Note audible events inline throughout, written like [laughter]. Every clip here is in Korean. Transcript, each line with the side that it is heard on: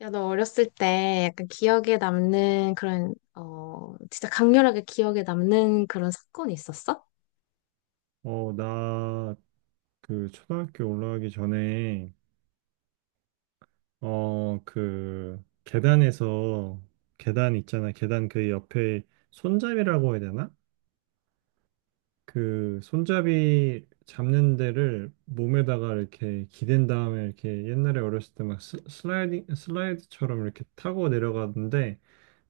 left: 야, 너 어렸을 때 약간 기억에 남는 진짜 강렬하게 기억에 남는 그런 사건이 있었어?
right: 나, 그, 초등학교 올라가기 전에, 어, 그, 계단에서, 계단 있잖아. 계단 그 옆에 손잡이라고 해야 되나? 그, 손잡이 잡는 데를 몸에다가 이렇게 기댄 다음에 이렇게 옛날에 어렸을 때 막 슬라이딩, 슬라이드처럼 이렇게 타고 내려가는데,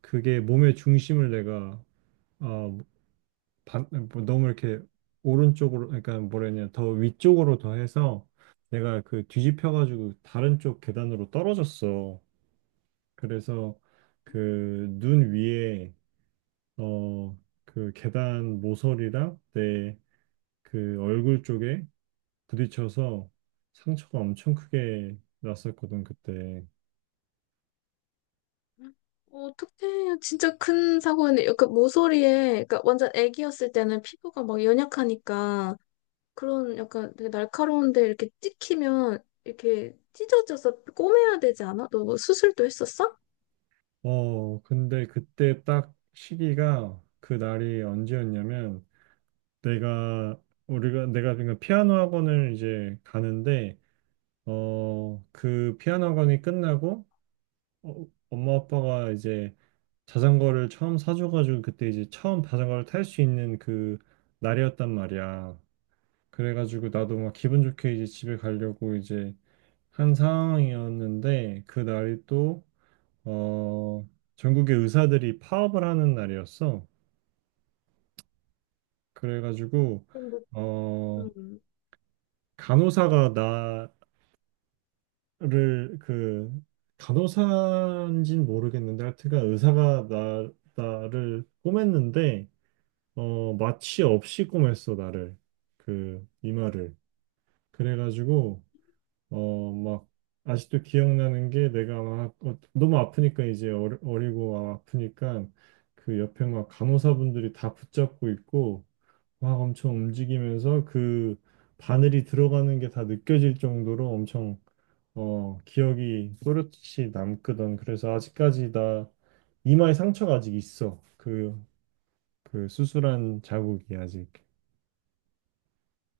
right: 그게 몸의 중심을 내가, 어, 반- 뭐 너무 이렇게 오른쪽으로 그러니까 뭐라 해야 되냐 더 위쪽으로 더 해서 내가 그 뒤집혀가지고 다른 쪽 계단으로 떨어졌어. 그래서 그 눈 위에 어 그 계단 모서리랑 내 그 얼굴 쪽에 부딪혀서 상처가 엄청 크게 났었거든 그때.
left: 어, 어떡해. 진짜 큰 사고였네. 그 모서리에, 그러니까 완전 애기였을 때는 피부가 막 연약하니까 그런 약간 되게 날카로운데 이렇게 찍히면 이렇게 찢어져서 꼬매야 되지 않아? 너뭐 수술도 했었어?
right: 근데 그때 딱 시기가 그 날이 언제였냐면 내가 우리가 내가 그러니까 피아노 학원을 이제 가는데 그 피아노 학원이 끝나고 어, 엄마 아빠가 이제 자전거를 처음 사줘가지고 그때 이제 처음 자전거를 탈 수 있는 그 날이었단 말이야. 그래가지고 나도 막 기분 좋게 이제 집에 가려고 이제 한 상황이었는데 그 날이 또 어 전국의 의사들이 파업을 하는 날이었어. 그래가지고
left: 근데,
right: 어
left: 음,
right: 간호사가 나 를 그 간호사인지는 모르겠는데 하여튼간 의사가 나 나를 꼬맸는데 어 마취 없이 꼬맸어 나를 그 이마를 그래가지고 어 막 아직도 기억나는 게 내가 막 어, 너무 아프니까 이제 어리고 막 아프니까 그 옆에 막 간호사분들이 다 붙잡고 있고 막 엄청 움직이면서 그 바늘이 들어가는 게 다 느껴질 정도로 엄청 어, 기억이 또렷이 남거든. 그래서 아직까지 나 이마에 상처가 아직 있어. 그, 그 수술한 자국이 아직.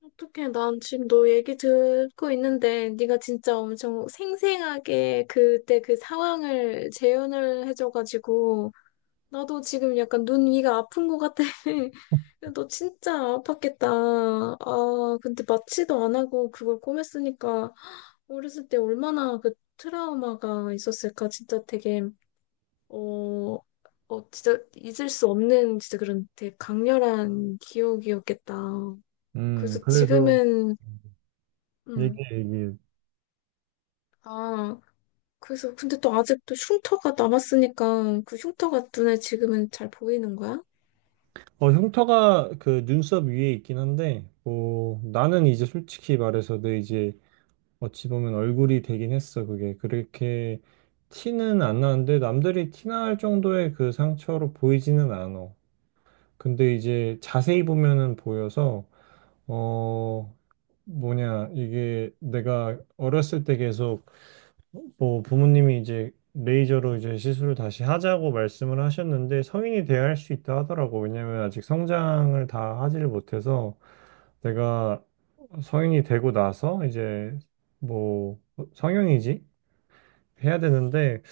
left: 어떡해. 난 지금 너 얘기 듣고 있는데 네가 진짜 엄청 생생하게 그때 그 상황을 재현을 해줘가지고 나도 지금 약간 눈 위가 아픈 것 같아. [laughs] 너 진짜 아팠겠다. 아, 근데 마취도 안 하고 그걸 꿰맸으니까 어렸을 때 얼마나 그 트라우마가 있었을까. 진짜 되게, 어, 어, 진짜 잊을 수 없는 진짜 그런 되게 강렬한 기억이었겠다. 그래서
right: 그래서
left: 지금은, 음,
right: 얘기해, 얘기해.
left: 아, 그래서 근데 또 아직도 흉터가 남았으니까 그 흉터가 눈에 지금은 잘 보이는 거야?
right: 어, 흉터가 그 눈썹 위에 있긴 한데, 뭐, 나는 이제 솔직히 말해서 내 이제 어찌 보면 얼굴이 되긴 했어. 그게 그렇게 티는 안 나는데 남들이 티날 정도의 그 상처로 보이지는 않아. 근데 이제 자세히 보면은 보여서 어, 뭐냐, 이게 내가 어렸을 때 계속 뭐 부모님이 이제 레이저로 이제 시술을 다시 하자고 말씀을 하셨는데 성인이 돼야 할 수 있다 하더라고. 왜냐면 아직 성장을 다 하지를 못해서 내가 성인이 되고 나서 이제 뭐 성형이지? 해야 되는데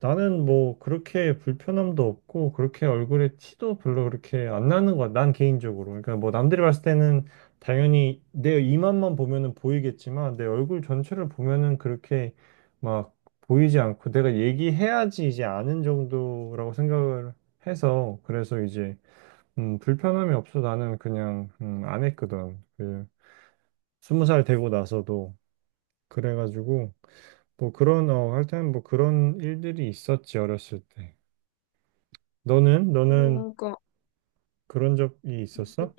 right: 나는 뭐 그렇게 불편함도 없고 그렇게 얼굴에 티도 별로 그렇게 안 나는 거야. 난 개인적으로. 그러니까 뭐 남들이 봤을 때는 당연히 내 이만만 보면은 보이겠지만 내 얼굴 전체를 보면은 그렇게 막 보이지 않고 내가 얘기해야지 이제 아는 정도라고 생각을 해서 그래서 이제 불편함이 없어 나는 그냥 안 했거든. 그 스무 살 되고 나서도 그래가지고 뭐 그런 어 하여튼 뭐 그런 일들이 있었지 어렸을 때. 너는
left: 어, 그러니까
right: 그런 적이 있었어?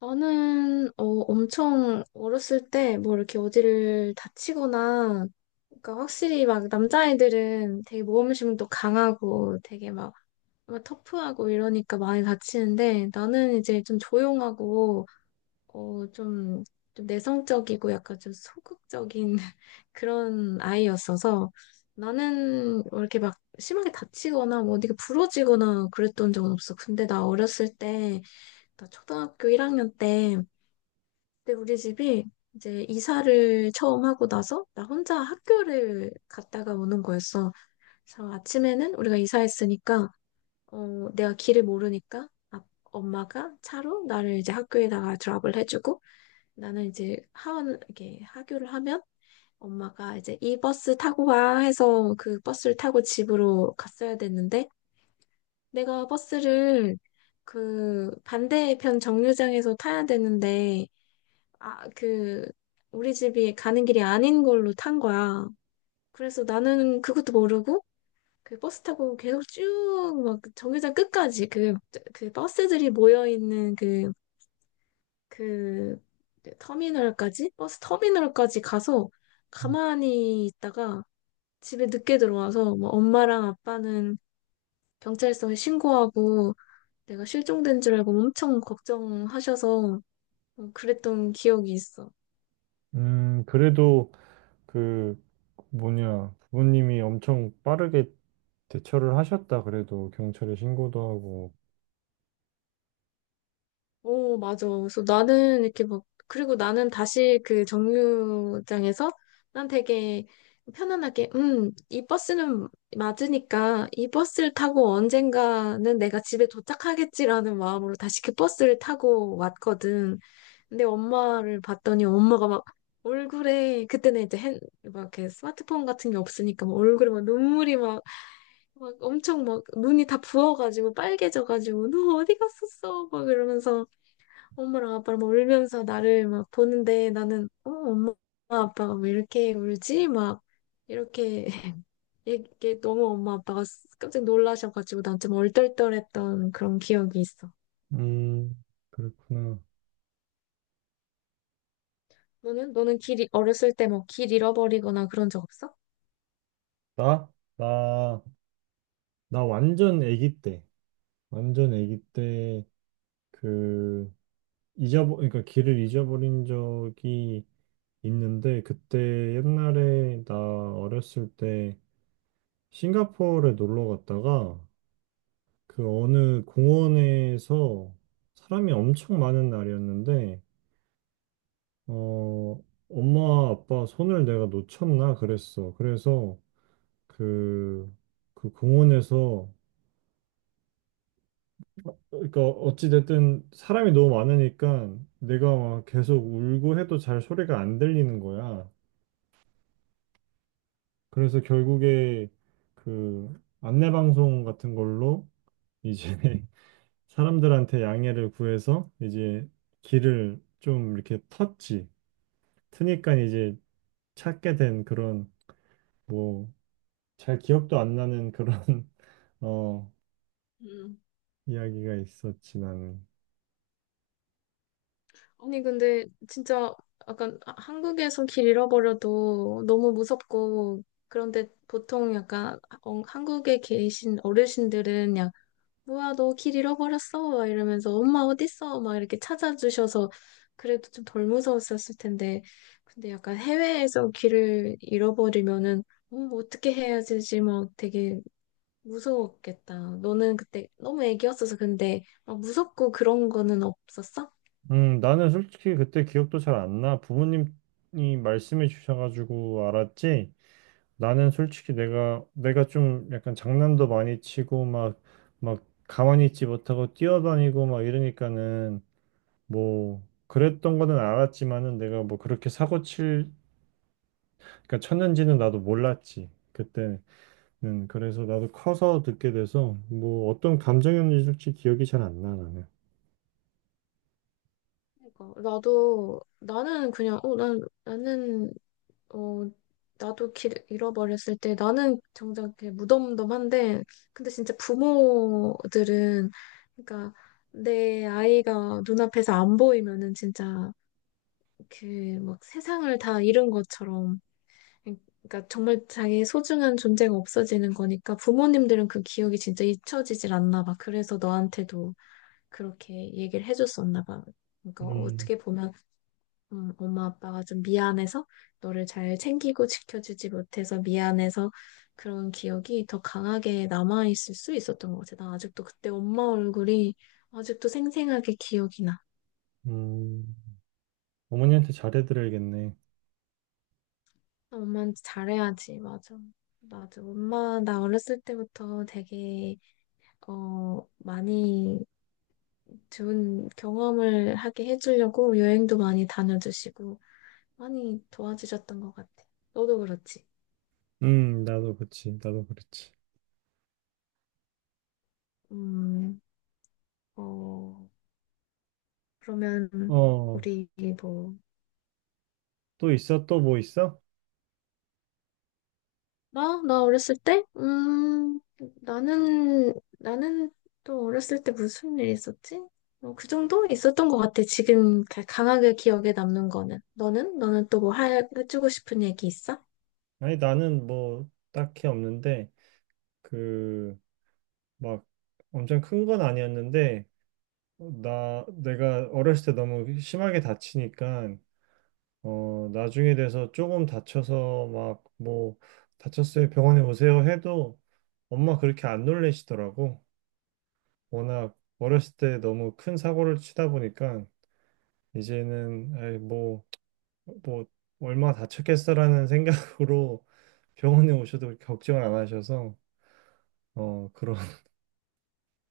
left: 저는 엄청 어렸을 때 뭐 이렇게 어디를 다치거나 그러니까 확실히 막 남자아이들은 되게 모험심도 강하고 되게 막, 막 터프하고 이러니까 많이 다치는데 나는 이제 좀 조용하고 어, 좀, 좀 내성적이고 약간 좀 소극적인 [laughs] 그런 아이였어서 나는 뭐 이렇게 막 심하게 다치거나 뭐 어디가 부러지거나 그랬던 적은 없어. 근데 나 어렸을 때 나 초등학교 1학년 때 근데 우리 집이 이제 이사를 처음 하고 나서 나 혼자 학교를 갔다가 오는 거였어. 그래서 아침에는 우리가 이사했으니까 어, 내가 길을 모르니까 엄마가 차로 나를 이제 학교에다가 드랍을 해주고 나는 이제 하원 이렇게 하교를 하면 엄마가 이제 이 버스 타고 와 해서 그 버스를 타고 집으로 갔어야 됐는데 내가 버스를 그 반대편 정류장에서 타야 되는데 아, 그, 우리 집이 가는 길이 아닌 걸로 탄 거야. 그래서 나는 그것도 모르고, 그 버스 타고 계속 쭉, 막, 정류장 끝까지, 그, 그 버스들이 모여있는 그, 그, 터미널까지? 버스 터미널까지 가서 가만히 있다가 집에 늦게 들어와서, 뭐, 엄마랑 아빠는 경찰서에 신고하고, 내가 실종된 줄 알고 엄청 걱정하셔서, 어, 그랬던 기억이 있어.
right: 그래도 그 뭐냐 부모님이 엄청 빠르게 대처를 하셨다. 그래도 경찰에 신고도 하고.
left: 어, 맞아. 그래서 나는 이렇게 막, 그리고 나는 다시 그 정류장에서 난 되게 편안하게, 이 버스는 맞으니까 이 버스를 타고 언젠가는 내가 집에 도착하겠지라는 마음으로 다시 그 버스를 타고 왔거든. 근데 엄마를 봤더니 엄마가 막 얼굴에, 그때는 막 이렇게 스마트폰 같은 게 없으니까 막 얼굴에 막 눈물이 막, 막 엄청 막 눈이 다 부어가지고 빨개져가지고 너 어디 갔었어? 막 이러면서 엄마랑 아빠랑 막 울면서 나를 막 보는데 나는 어 엄마 아빠가 왜 이렇게 울지? 막 이렇게 [laughs] 이게 너무 엄마 아빠가 깜짝 놀라셔가지고 난 좀 얼떨떨했던 그런 기억이 있어.
right: 음, 그렇구나.
left: 너는? 너는 어렸을 때 뭐 길 잃어버리거나 그런 적 없어?
right: 나? 나, 나 완전 아기 때, 완전 아기 때 그 잊어버, 그러니까 길을 잊어버린 적이 있는데 그때 옛날에 나 어렸을 때 싱가포르에 놀러 갔다가 그 어느 공원에서 사람이 엄청 많은 날이었는데, 어, 엄마, 아빠 손을 내가 놓쳤나 그랬어. 그래서 그, 그 공원에서, 그러니까 어찌됐든 사람이 너무 많으니까 내가 막 계속 울고 해도 잘 소리가 안 들리는 거야. 그래서 결국에 그 안내방송 같은 걸로 이제 [laughs] 사람들한테 양해를 구해서 이제 길을 좀 이렇게 텄지. 트니까 이제 찾게 된 그런 뭐 잘 기억도 안 나는 그런 [laughs] 어
left: 음.
right: 이야기가 있었지 나는.
left: 아니, 근데 진짜 약간 한국에서 길 잃어버려도 너무 무섭고, 그런데 보통 약간 어, 한국에 계신 어르신들은 뭐야, 너 길 잃어버렸어? 막 이러면서, 엄마 어딨어? 막 이렇게 찾아주셔서, 그래도 좀 덜 무서웠었을 텐데, 근데 약간 해외에서 길을 잃어버리면은, 어떻게 해야 되지? 막 되게 무서웠겠다. 너는 그때 너무 애기였어서 근데, 막 무섭고 그런 거는 없었어?
right: 나는 솔직히 그때 기억도 잘 안 나. 부모님이 말씀해 주셔가지고 알았지. 나는 솔직히 내가 좀 약간 장난도 많이 치고 막 가만히 있지 못하고 뛰어다니고 막 이러니까는 뭐 그랬던 거는 알았지만은 내가 뭐 그렇게 사고 칠 그러니까 쳤는지는 나도 몰랐지. 그때 그래서 나도 커서 듣게 돼서 뭐 어떤 감정이었는지 기억이 잘 안 나, 나는.
left: 그러니까, 나도, 나는 그냥, 어, 난, 나는 어, 나도 길 잃어버렸을 때 나는 정작 이렇게 무덤덤한데, 근데 진짜 부모들은, 그러니까 내 아이가 눈앞에서 안 보이면은 진짜 그 막 세상을 다 잃은 것처럼, 그러니까 정말 자기의 소중한 존재가 없어지는 거니까 부모님들은 그 기억이 진짜 잊혀지질 않나 봐. 그래서 너한테도 그렇게 얘기를 해줬었나 봐. 그러니까
right: 음,
left: 어떻게 보면 엄마 아빠가 좀 미안해서 너를 잘 챙기고 지켜주지 못해서 미안해서 그런 기억이 더 강하게 남아있을 수 있었던 것 같아. 나 아직도 그때 엄마 얼굴이 아직도 생생하게 기억이 나.
right: 음, 어머니한테 잘해드려야겠네.
left: 나 엄마한테 잘해야지. 맞아. 맞아. 엄마, 나 어렸을 때부터 되게, 어, 많이 좋은 경험을 하게 해주려고 여행도 많이 다녀주시고 많이 도와주셨던 것 같아. 너도 그렇지.
right: 나도 그렇지.
left: 음, 어. 그러면
right: 어,
left: 우리 뭐
right: 또 있어? 또 뭐 있어?
left: 나? 나 어렸을 때? 나는 또 어렸을 때 무슨 일 있었지? 어, 그 정도 있었던 것 같아. 지금 강하게 기억에 남는 거는. 너는? 너는 또 뭐 해주고 싶은 얘기 있어?
right: 아니, 나는 뭐 딱히 없는데, 그, 막 엄청 큰 건 아니었는데, 어, 나, 내가 어렸을 때 너무 심하게 다치니까 어, 나중에 돼서 조금 다쳐서 막 뭐 다쳤어요 병원에 오세요 해도 엄마 그렇게 안 놀래시더라고. 워낙 어렸을 때 너무 큰 사고를 치다 보니까 이제는 이 뭐, 뭐 얼마 다쳤겠어라는 [laughs] 생각으로 병원에 오셔도 걱정을 안 하셔서 어, 그런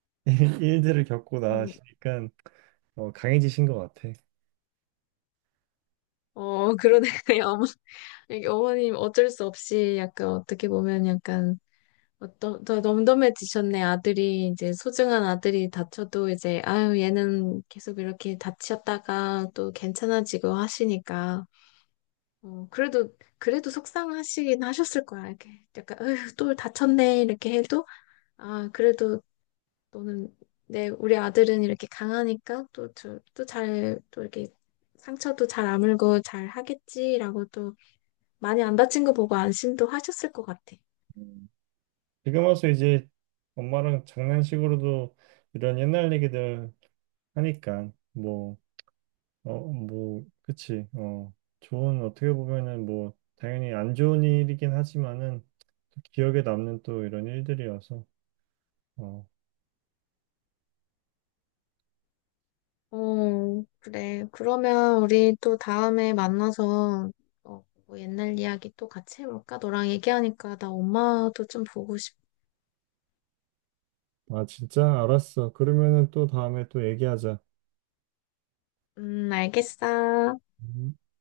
right: [laughs] 일들을 겪고
left: 어,
right: 나시니까 어, 강해지신 것 같아.
left: 어, 그러네. [laughs] 어머, 여기 어머님 어쩔 수 없이 약간 어떻게 보면 약간 어, 너 덤덤해지셨네. 아들이, 이제 소중한 아들이 다쳐도 이제, 아유, 얘는 계속 이렇게 다치셨다가 또 괜찮아지고 하시니까. 어, 그래도, 그래도 속상하시긴 하셨을 거야. 이렇게 약간, 아유, 또 다쳤네. 이렇게 해도, 아, 그래도 너는, 내, 우리 아들은 이렇게 강하니까 또, 저, 또 잘, 또 이렇게 상처도 잘 아물고 잘 하겠지라고 또 많이 안 다친 거 보고 안심도 하셨을 것 같아.
right: 음. 지금 와서 이제 엄마랑 장난식으로도 이런 옛날 얘기들 하니까 뭐, 어, 뭐, 그치. 어, 좋은 어떻게 보면은 뭐 당연히 안 좋은 일이긴 하지만은 기억에 남는 또 이런 일들이어서. 어,
left: 어, 그래. 그러면 우리 또 다음에 만나서 어, 뭐 옛날 이야기 또 같이 해볼까? 너랑 얘기하니까 나 엄마도 좀 보고 싶.
right: 아 진짜 알았어. 그러면은 또 다음에 또 얘기하자.
left: 알겠어.
right: 음.